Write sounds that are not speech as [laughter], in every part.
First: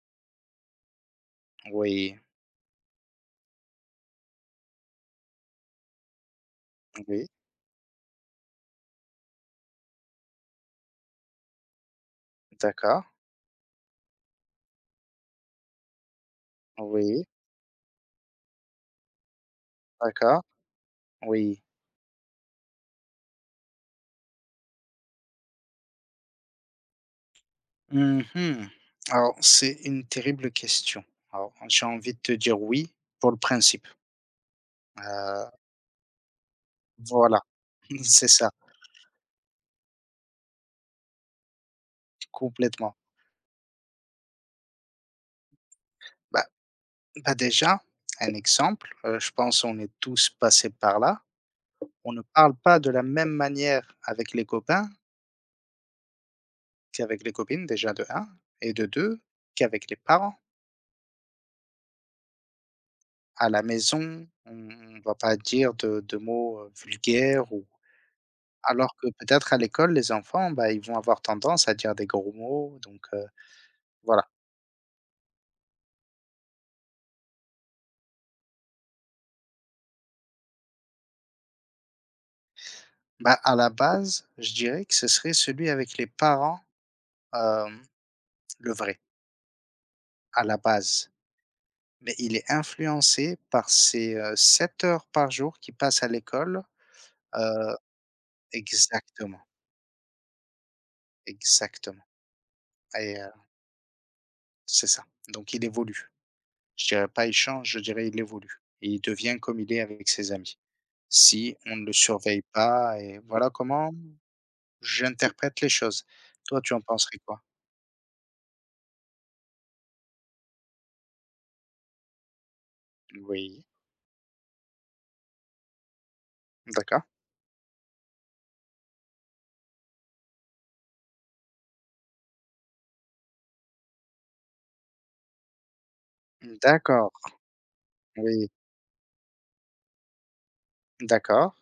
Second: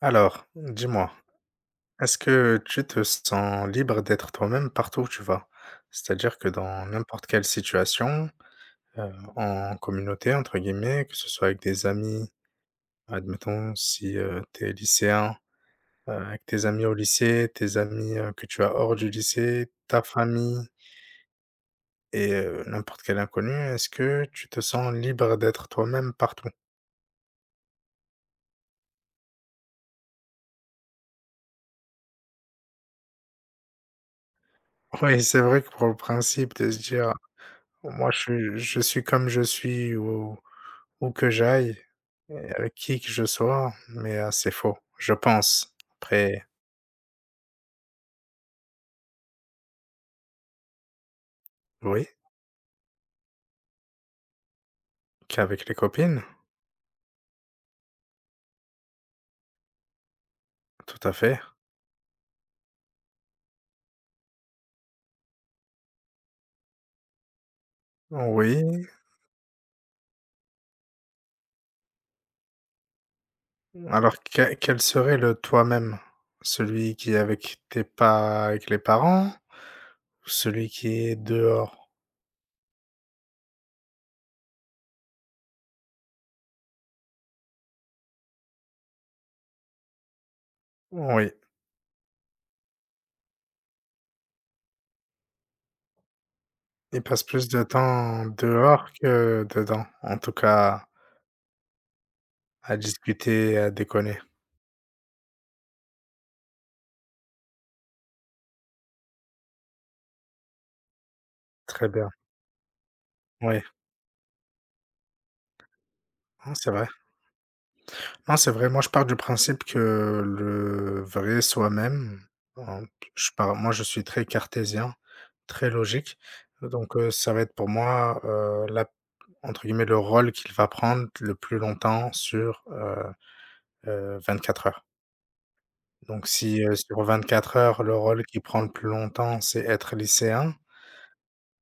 Alors, dis-moi, est-ce Oui, que tu te sens libre d'être toi-même partout où tu vas? C'est-à-dire que dans oui, n'importe quelle situation, en communauté entre guillemets, que ce soit avec des amis, d'accord, admettons si, tu es lycéen, avec tes amis au oui, lycée, tes amis, que tu as hors du lycée, ta d'accord, famille oui. et n'importe quel inconnu, est-ce que tu te sens libre d'être toi-même partout? Mhm. Alors, c'est une terrible question. Alors, j'ai envie de te dire oui pour le principe. [laughs] Oui, c'est Euh, vrai que pour le principe de se dire: voilà, [laughs] «Moi je c'est ça, suis je suis comme je suis où que j'aille». Avec complètement. qui que je sois, mais c'est faux, je pense. Bah, Après, bah, déjà, un exemple, je pense on est tous passés par là. oui, On ne parle pas de la même manière avec les copains qu'avec les copines, qu'avec les copines, déjà de un, et de deux, qu'avec les parents. tout à fait. À la maison, on ne va pas dire de mots vulgaires ou Oui, Alors que peut-être à l'école, les enfants, bah, ils vont avoir tendance à dire des gros mots, donc alors voilà. que quel serait le toi-même? Celui qui est avec tes pas avec les parents? Ou celui qui est dehors? Bah, à la base, je dirais que ce serait celui avec les parents, hem, le vrai, à la base. Oui, Mais il est influencé par ces, 7 heures par jour qu'il passe à l'école. il passe plus de heu temps dehors Exactement, que dedans, en tout cas exactement, à et discuter à déconner. c'est ça. Donc il évolue. Je dirais pas il change, je dirais il évolue et il devient comme il est avec ses amis. Si on ne Très le bien, surveille pas, et voilà oui, comment j'interprète les choses. non, Toi, c'est tu en vrai. penserais quoi? Non, c'est vrai. Moi, je pars du principe que le vrai soi-même, en je pars Oui, moi, je suis très cartésien, très logique, donc d'accord. Ça va être pour moi, la entre guillemets, «le rôle qu'il va prendre le plus longtemps sur, 24 heures». Donc si, sur D'accord, 4 heures, le rôle qu'il oui, prend le plus longtemps, c'est être lycéen, d'accord,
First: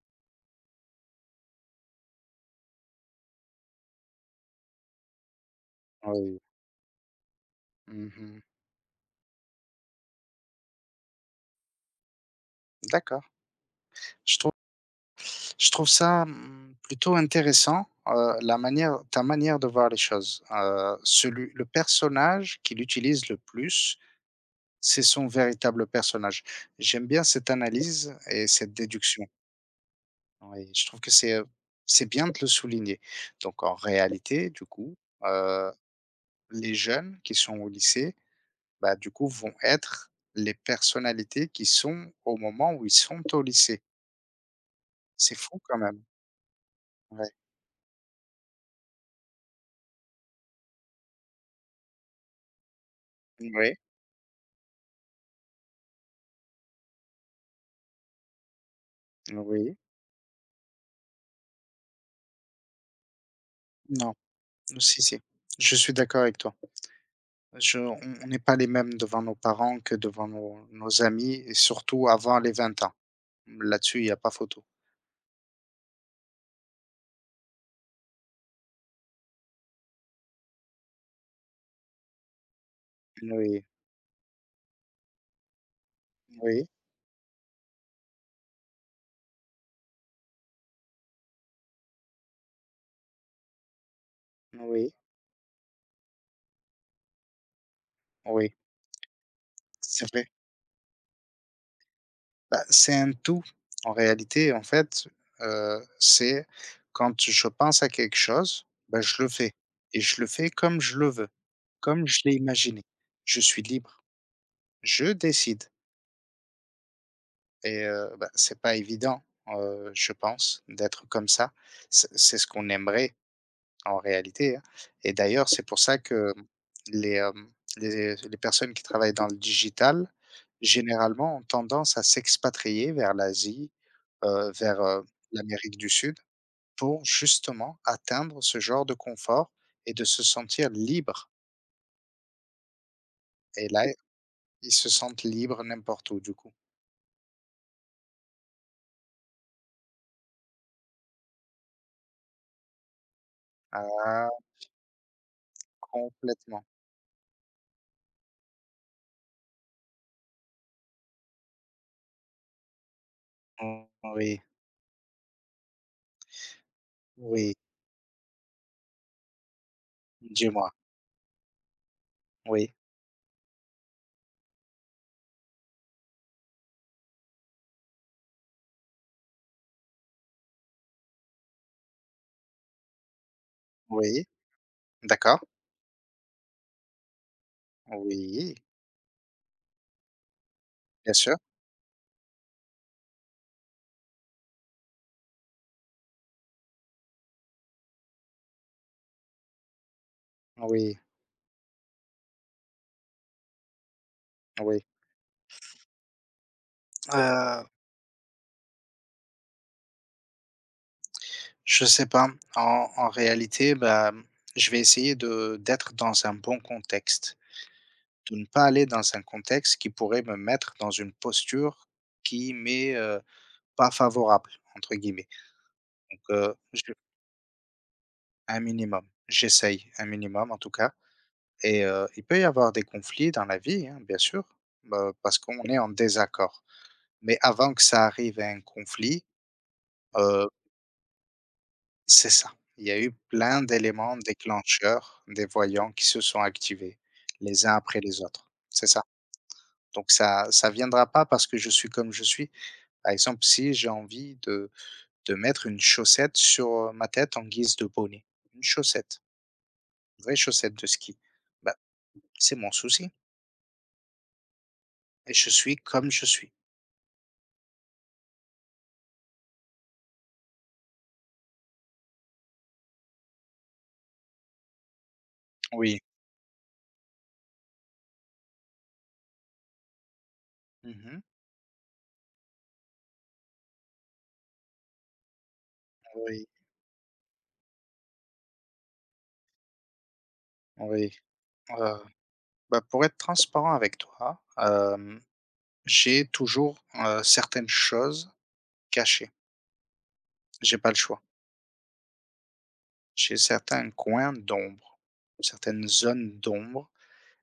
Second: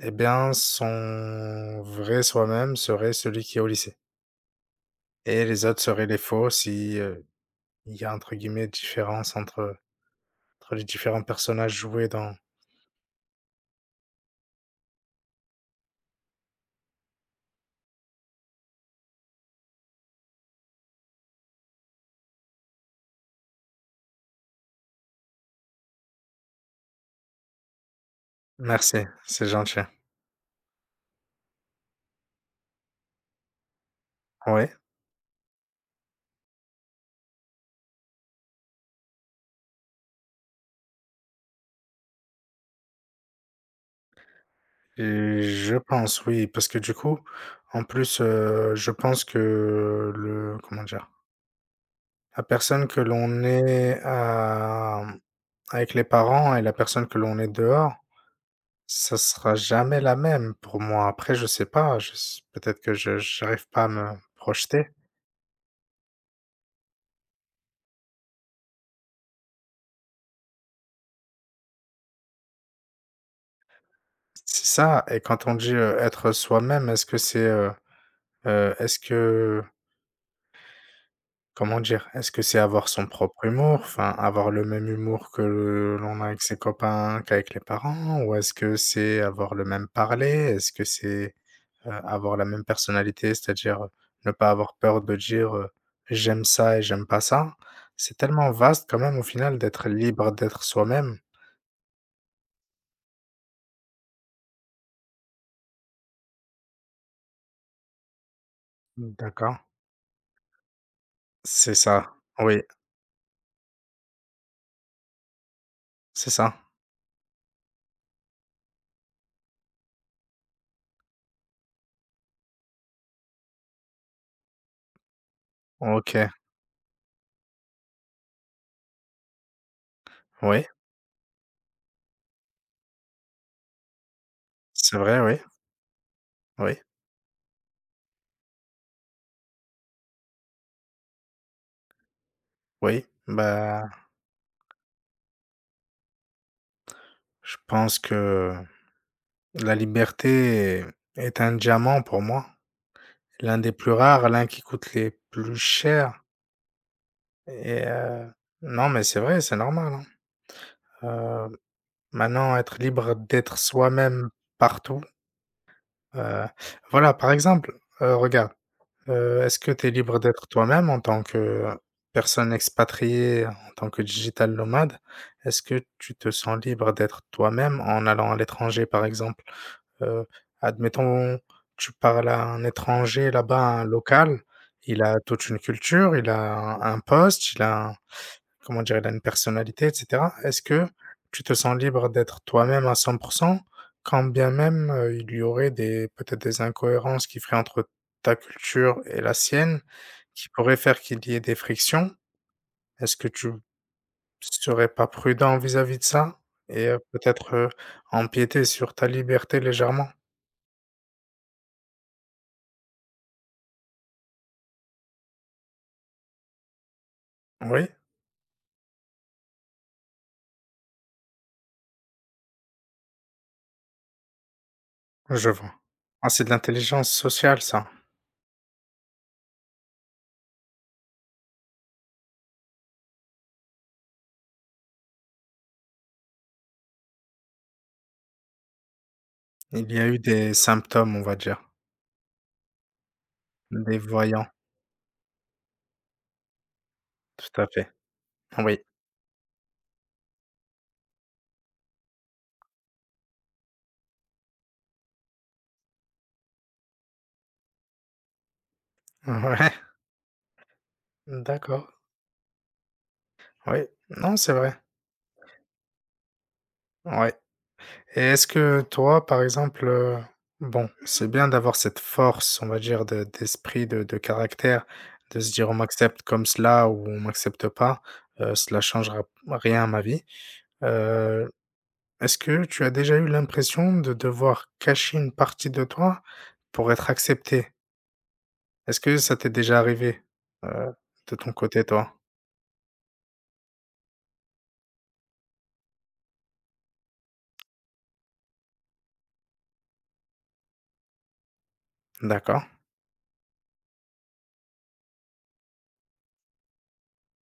eh bien, son vrai soi-même serait celui qui est au lycée et les autres seraient les oui. faux si, il y a entre Mmh. guillemets «différence» entre les différents personnages joués dans. D'accord. Je trouve je trouve ça, plutôt intéressant, la manière ta manière de voir les choses. Celui le personnage qu'il utilise le plus, c'est son véritable personnage. J'aime bien cette analyse et cette Merci, déduction. c'est gentil. Oui, je trouve que c'est bien de le souligner. Donc en réalité, du Ouais coup, heu les jeunes qui sont au lycée, bah, du coup, vont être les personnalités qui sont au moment où ils sont au lycée. C'est et fou je quand même. pense, oui, parce que du coup, Ouais. en plus, je pense que le comment dire? La personne que l'on Oui, est, avec les parents et la personne que l'on est dehors, ça sera oui. jamais la même pour moi. Après, je sais pas, je s peut-être que je j'arrive pas à me Non, projeter. si, si. Je suis d'accord avec toi. Je, on n'est pas les mêmes devant nos parents que devant nos amis, et surtout avant les 20 ans. Là-dessus, il n'y a pas photo. C'est ça et quand on dit, être soi-même, est-ce que c'est, est-ce que comment dire? Est-ce que c'est avoir son propre Oui, humour? Enfin, avoir le même humour que le l'on a avec ses oui, copains, qu'avec les parents? Ou est-ce que c'est avoir le même parler? Est-ce que c'est, avoir la même personnalité? C'est-à-dire, ne pas avoir oui, peur de dire, «J'aime ça et j'aime pas ça». C'est tellement oui. vaste quand même au final d'être C'est vrai. libre d'être soi-même. Bah, c'est un tout. En réalité, en fait, c'est quand je pense à quelque chose, bah, je le fais, D'accord. et je le fais comme je le veux, C'est comme ça. je l'ai Oui, imaginé. Je suis libre, je décide, c'est ça. et bah, c'est pas évident, je pense, d'être comme ça. C'est ce qu'on aimerait en réalité, hein. Et d'ailleurs, c'est pour ça OK. que les, hem, les personnes qui travaillent dans le digital, Oui, généralement, ont tendance à s'expatrier vers l'Asie, heu, vers, c'est heu, vrai, oui, l'Amérique du Sud, oui, pour justement atteindre ce genre de confort et de se sentir libre, oui. et Bah, là, ils se sentent libres n'importe où du coup. je pense que la liberté est un diamant pour moi, l'un des plus rares, Ah, l'un qui coûte les plus chers complètement. et non, mais c'est vrai, c'est normal, hein. Heu, Maintenant être libre d'être soi-même Oui, partout, heu, voilà, par oui, exemple, regarde, est-ce que tu es libre d'être dis-moi. toi-même en tant que personne Oui, expatriée, en tant que digital nomade? Est-ce que tu te sens libre d'être toi-même en allant à l'étranger, par exemple? Heu, Admettons, tu parles à un étranger là-bas, un oui, local, il a d'accord. toute une culture, il a un poste, il a un Oui, comment dire? Il a une personnalité et cetera. Est-ce que bien sûr. tu te sens libre d'être toi-même à 100 % quand bien même, il y aurait des peut-être des incohérences qui feraient entre ta culture et la sienne, qui pourraient Oui, faire qu'il y ait des frictions? Est-ce que tu oui. serais pas prudent vis-à-vis de ça? Et peut-être, Heu empiéter sur ta liberté légèrement? Je sais pas. En réalité, bah, je vais essayer de d'être dans un bon contexte, Oui? de ne pas aller dans un contexte qui pourrait me mettre dans une posture qui m'est, pas «favorable» entre guillemets. Je vois. Donc, Ah, c'est de je l'intelligence sociale, ça. un minimum. J'essaye un minimum en tout cas, et il peut y avoir des conflits dans la vie, hein, bien sûr, bah, parce qu'on est en désaccord. Mais avant que ça arrive à un conflit, Il y a eu euh, des symptômes, on va dire, c'est ça. Il y a eu plein des d'éléments voyants. déclencheurs, des voyants qui se sont activés, Tout à les uns fait. après les autres. Oui. C'est ça. Donc ça ça viendra pas parce que je suis comme je suis. Par exemple, si j'ai envie de mettre une chaussette sur ma tête en guise de bonnet, une chaussette, [laughs] une vraie chaussette de ski, Ouais. bah, D'accord. c'est mon souci Oui. Non, c'est vrai. et je suis comme je suis. Ouais. Et est-ce que toi, par exemple, bon, c'est bien d'avoir cette force, on va dire, de d'esprit, de caractère, de se dire: «On Oui. m'accepte comme cela ou on m'accepte pas, cela changera rien à ma vie». Mmh. Heu, Est-ce que tu as déjà eu l'impression de devoir cacher une partie de toi Oui, pour être accepté? Est-ce que ça t'est déjà arrivé, heu, oui. de ton côté, Heu, toi? bah, pour être transparent avec toi, j'ai toujours, certaines choses cachées. J'ai pas le choix. D'accord, J'ai certains coins d'ombre, certaines zones d'ombre,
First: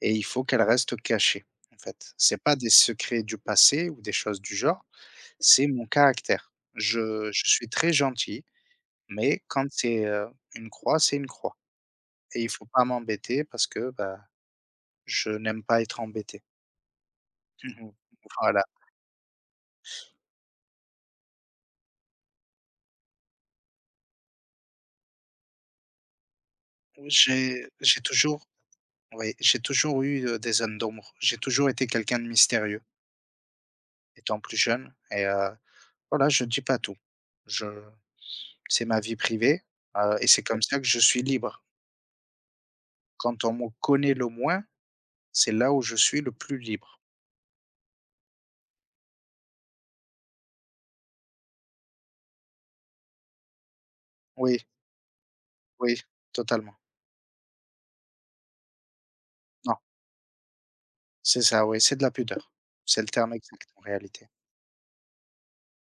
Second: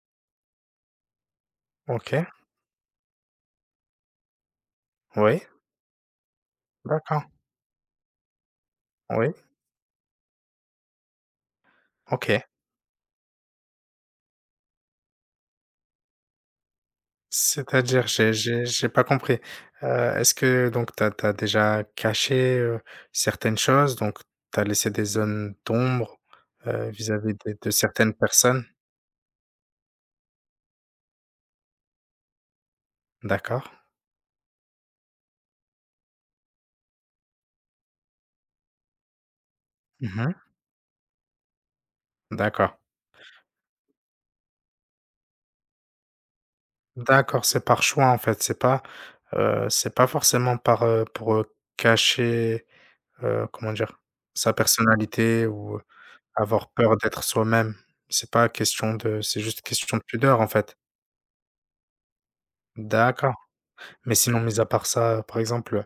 et il faut qu'elles restent cachées, en fait. OK, C'est pas des secrets du passé ou des choses du genre, oui, c'est mon caractère. d'accord, Je suis très gentil, oui, mais quand c'est, une croix, c'est une croix, OK. et il faut pas m'embêter parce que, bah, je n'aime pas être embêté. Mhm. C'est-à-dire? J'ai Voilà. j'ai j'ai pas compris. Est-ce que donc t'as déjà caché, certaines choses, donc t'as laissé des zones d'ombre, vis-à-vis de J'ai certaines toujours personnes? Oui, j'ai toujours eu, des zones d'ombre. J'ai toujours été quelqu'un de mystérieux D'accord. étant plus jeune, et voilà, je dis pas tout. Je c'est ma vie privée, et Mmh. c'est, ouais, comme ça que je suis libre. D'accord. Quand on me connaît le moins, c'est là où je suis le plus libre. D'accord, c'est par choix, en fait, c'est pas forcément par, pour, cacher, comment dire? Sa Oui, personnalité ou, oui, avoir totalement. peur d'être soi-même, c'est pas question de c'est juste Non, question de pudeur, en fait. c'est ça, oui, c'est de la pudeur. C'est le D'accord, terme exact en mais réalité. sinon, mis à part ça, par exemple,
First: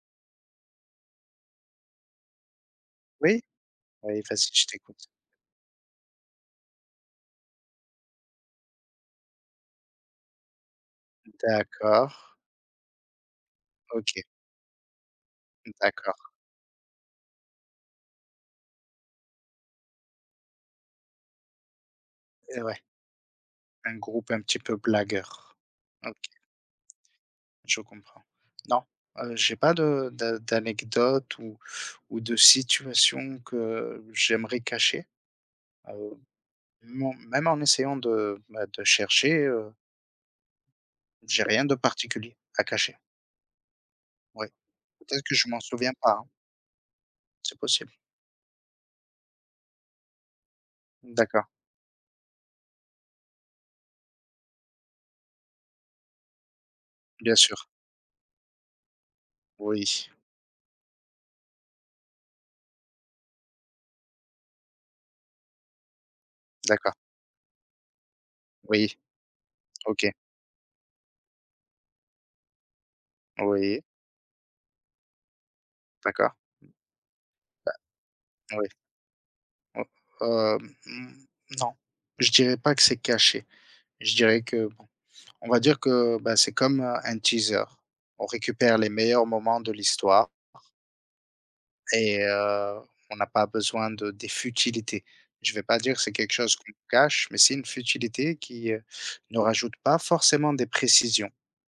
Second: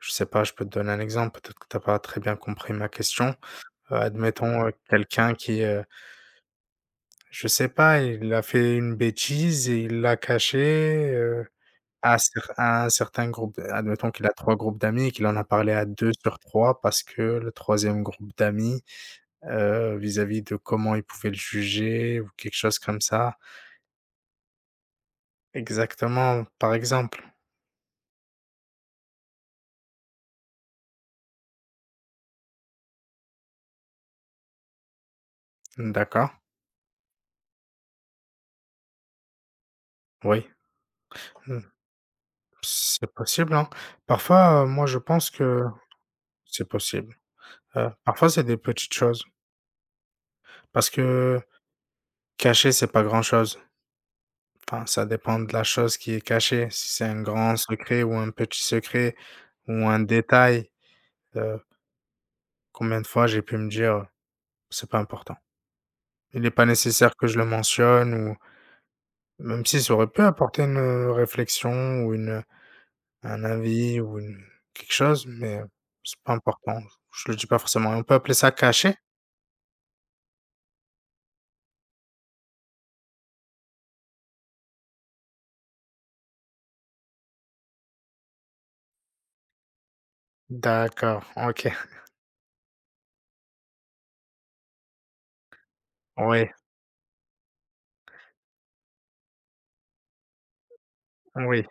je sais pas, je peux te donner un exemple, peut-être que t'as pas très bien compris ma question. Oui? Oui, vas-y, je Admettons, t'écoute. quelqu'un qui, je sais pas, il a fait une bêtise et il l'a caché, D'accord, à un certain groupe. Admettons OK, qu'il a 3 groupes d'amis et qu'il en a parlé à 2 d'accord, sur 3 parce que le troisième groupe d'amis, vis-à-vis de comment ils pouvaient le juger ou quelque et chose ouais, comme ça, un groupe un petit peu blagueur. OK, exactement, par exemple. je comprends. Non, j'ai pas de d'a d'anecdote ou de situation que j'aimerais cacher, euh, D'accord, non, même en essayant de chercher, oui, j'ai mmh, rien de particulier à cacher. c'est possible, hein. Oui, Parfois, moi, je peut-être pense que je m'en que souviens pas, hein, c'est possible. c'est possible. Parfois, c'est des petites choses parce que D'accord, cacher, c'est pas grand-chose. Enfin, ça dépend de la chose qui est cachée. Si c'est un bien grand sûr. secret ou un petit secret ou un Oui, détail, heu, combien de fois j'ai pu me dire: «C'est pas important. Il est pas d'accord. nécessaire que je le mentionne» ou Oui, même si ça OK. aurait pu apporter une, réflexion ou une, un Oui, avis ou une quelque chose, mais c'est pas d'accord. important. Je le dis pas Bah, forcément. On peut appeler ça oui. caché. O hem, mmh, non, je dirais pas que c'est caché. Je dirais que bon, on va dire que, bah, c'est comme, un teaser. On récupère les meilleurs moments de l'histoire, D'accord, OK. et on n'a pas besoin de des futilités. Je ne vais pas dire que c'est quelque Oui, chose qu'on cache, mais c'est une futilité qui, ne rajoute pas forcément des précisions, oui,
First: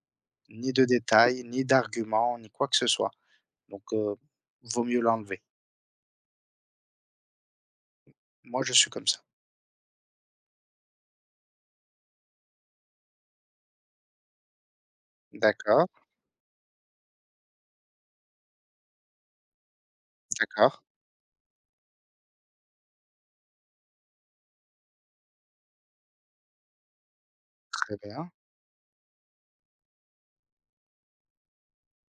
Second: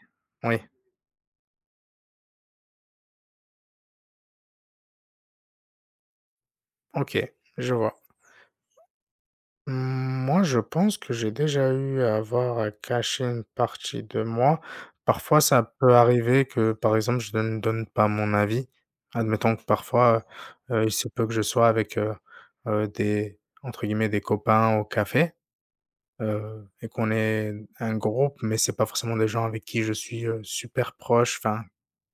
oui. ni de détails, ni d'arguments, ni quoi que ce soit. Donc, vaut mieux l'enlever. OK, je vois. Moi, je suis comme ça. Mmh, moi, je pense que j'ai déjà eu à avoir à cacher une partie de moi. Parfois, ça D'accord, peut arriver que, par exemple, je ne donne pas mon avis. Admettons que parfois, d'accord, il se peut que je sois avec, des entre guillemets «des copains» au café. Et qu'on est un très bien. groupe, mais c'est pas forcément des gens avec qui je suis, super proche, enfin,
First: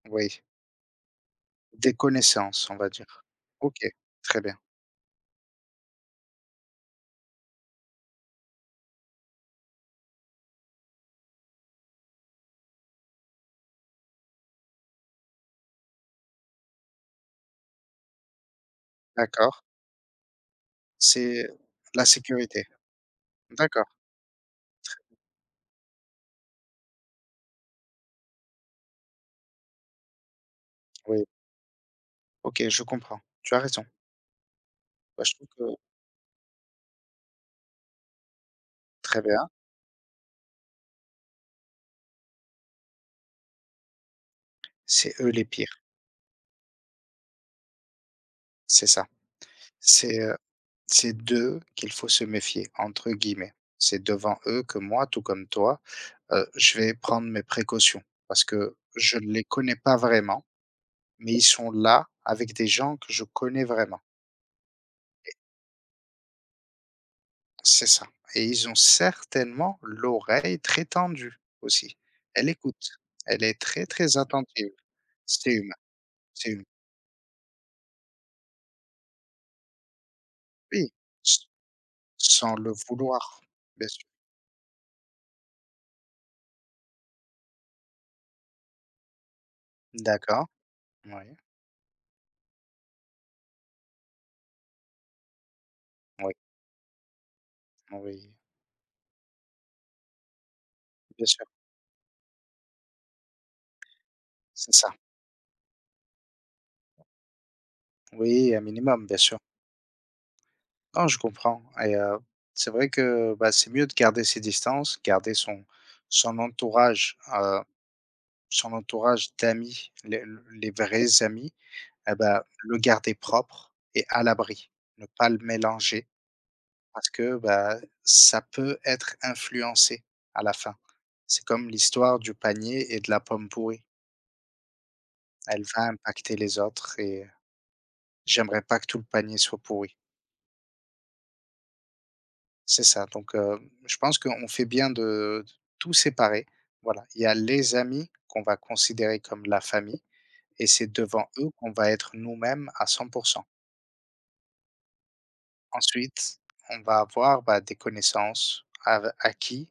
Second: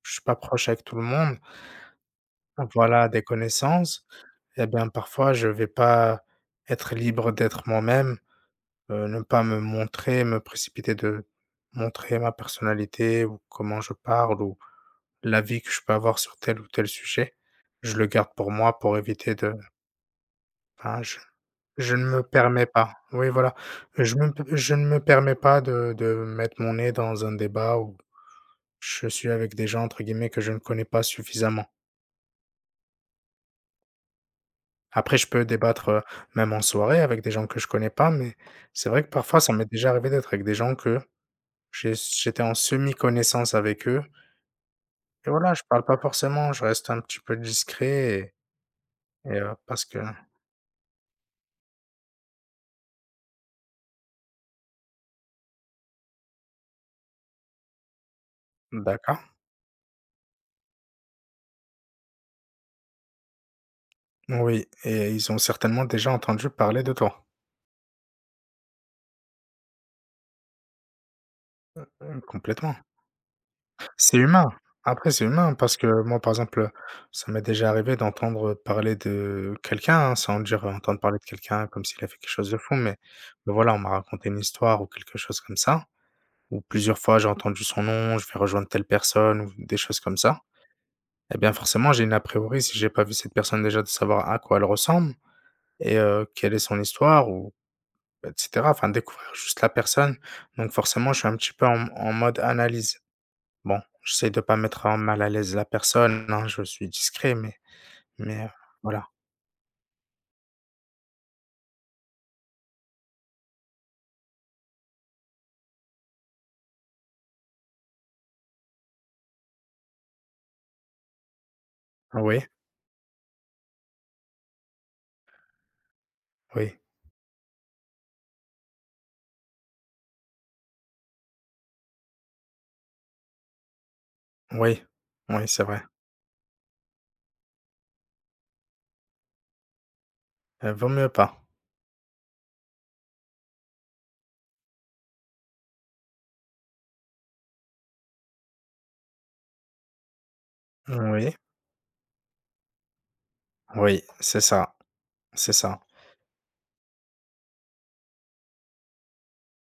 je suis pas Oui, proche avec tout le monde. des connaissances, on va Voilà, des dire. OK, connaissances très bien. et bien, parfois, je vais pas être libre d'être moi-même, ne pas me montrer, me précipiter de montrer ma personnalité ou comment je parle ou l'avis que je peux avoir sur tel ou tel sujet. Je le garde pour moi pour éviter de D'accord. ah, je C'est je ne la me sécurité. permets pas. Oui, voilà. D'accord, Je ne me permets pas de mettre mon nez dans un débat où je suis avec des gens, entre guillemets, «que je ne connais pas oui. suffisamment». OK, je comprends. Tu as raison. Après, Bah, je je peux trouve que débattre, même en soirée avec des gens que je connais pas, mais c'est vrai que très parfois, bien, ça m'est déjà arrivé d'être avec des gens que j'étais en semi-connaissance avec eux c'est et eux les voilà, je pires, parle pas forcément, je reste un petit peu discret c'est ça. et parce que C'est, heu, c'est d'eux qu'il faut se «méfier», entre guillemets. C'est devant eux que moi, tout comme toi, je vais prendre mes précautions parce que je d'accord. ne les connais pas vraiment, mais ils sont là avec des gens que je connais vraiment. Oui et ils ont certainement déjà entendu parler de toi. C'est ça, et ils ont certainement l'oreille très tendue aussi. Elle Complètement. écoute, elle est très, C'est très humain. attentive. Après, c'est C'est humain parce humain, que moi, par c'est humain. exemple, ça m'est déjà arrivé d'entendre parler de quelqu'un, hein, sans dire, Oui, entendre parler de s quelqu'un comme s'il a fait quelque chose de sans le fou, vouloir, mais voilà, on bien m'a sûr. raconté une histoire ou quelque chose comme ça, ou plusieurs fois j'ai entendu son nom, je vais rejoindre telle personne ou des choses comme ça. D'accord. Oui, Eh bien, forcément, j'ai une a priori si j'ai pas vu cette personne déjà de savoir à quoi elle ressemble et oui, quelle est son histoire ou et oui, cetera. Enfin, découvrir juste la personne. Donc forcément, je bien suis un sûr, petit peu en mode analyse. Bon, j'essaie de pas c'est mettre ça. en mal à l'aise la personne, hein, je suis discret, mais, Oui, un minimum, voilà. bien sûr. Non, je comprends. Et c'est vrai que bah, c'est mieux de garder ses distances, garder son entourage, son entourage d'amis, les vrais amis, eh Oui, bah, le garder propre et à l'abri. Ne pas le mélanger oui, parce que bah, ça peut être influencé à la fin. C'est comme l'histoire du panier et de la pomme pourrie. oui, oui, c'est Elle vrai. va impacter les autres, et j'aimerais pas que tout le panier soit pourri. Vaut mieux pas. C'est ça, donc je pense qu'on fait bien de tout séparer. Voilà, il y a les amis qu'on va considérer comme la famille, et c'est devant Oui, eux qu'on va être nous-mêmes à 100%. oui, c'est ça, Ensuite, on va avoir, bah, des connaissances ave à qui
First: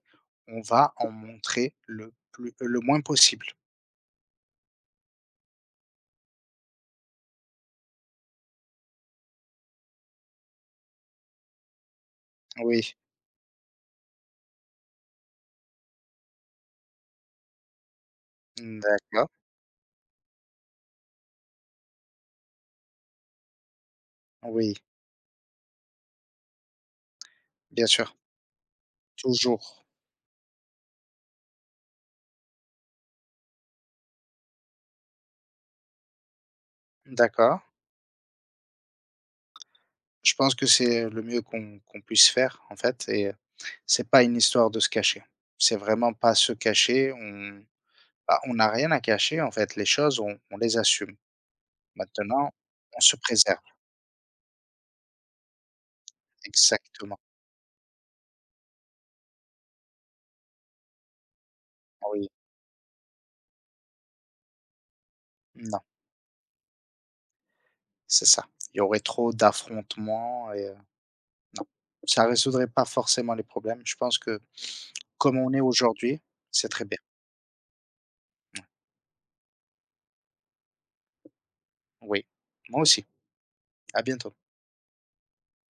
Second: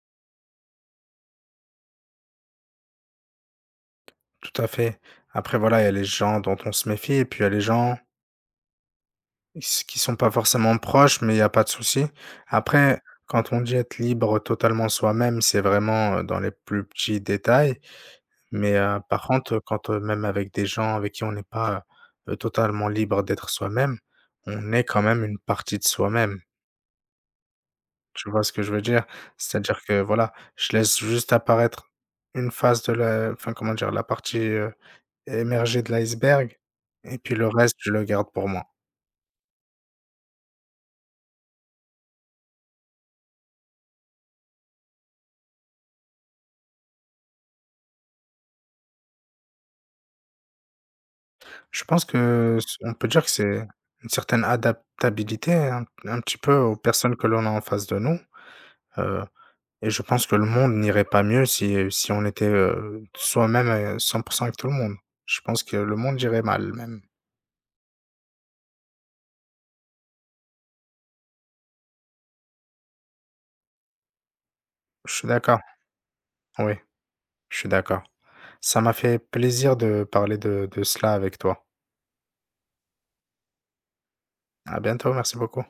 on va en montrer le moins possible. tout à fait. Après voilà, il y a les gens dont on se méfie et puis il y a les gens s qui sont pas forcément proches, mais il y a pas de souci. Oui, Après, quand on dit être libre totalement soi-même, c'est vraiment, dans les plus petits détails. Mais par d'accord, contre, quand, même avec des gens avec qui on n'est pas, totalement libre d'être soi-même, on oui, est quand même une partie de soi-même. bien sûr, Tu vois ce que je veux dire? C'est-à-dire toujours, que voilà, je laisse juste apparaître une face de la enfin, comment dire? La partie, émergée de l'iceberg et puis le d'accord. reste, je le garde pour moi. Je pense que c'est le mieux qu'on puisse faire en fait, et c'est pas une histoire de se cacher. C'est vraiment pas se cacher, on bah, on n'a rien à cacher en fait, les choses on les assume. Je pense Maintenant, que c on on peut se dire que préserve, c'est une certaine adaptabilité un petit peu aux personnes exactement. que l'on a en face de nous, et je pense que le monde n'irait pas mieux si, Ah si on Oui, était, soi-même, 100 % avec tout le monde. Je pense que non, le monde irait mal même. c'est ça. Il y aurait trop d'affrontements et non. Ça résoudrait pas forcément les problèmes. Je pense que Je suis comme on d'accord, est aujourd'hui, c'est oui, très bien. je suis d'accord. Ça m'a fait plaisir de parler de cela avec toi. Oui, moi aussi. À bientôt. À bientôt, merci beaucoup.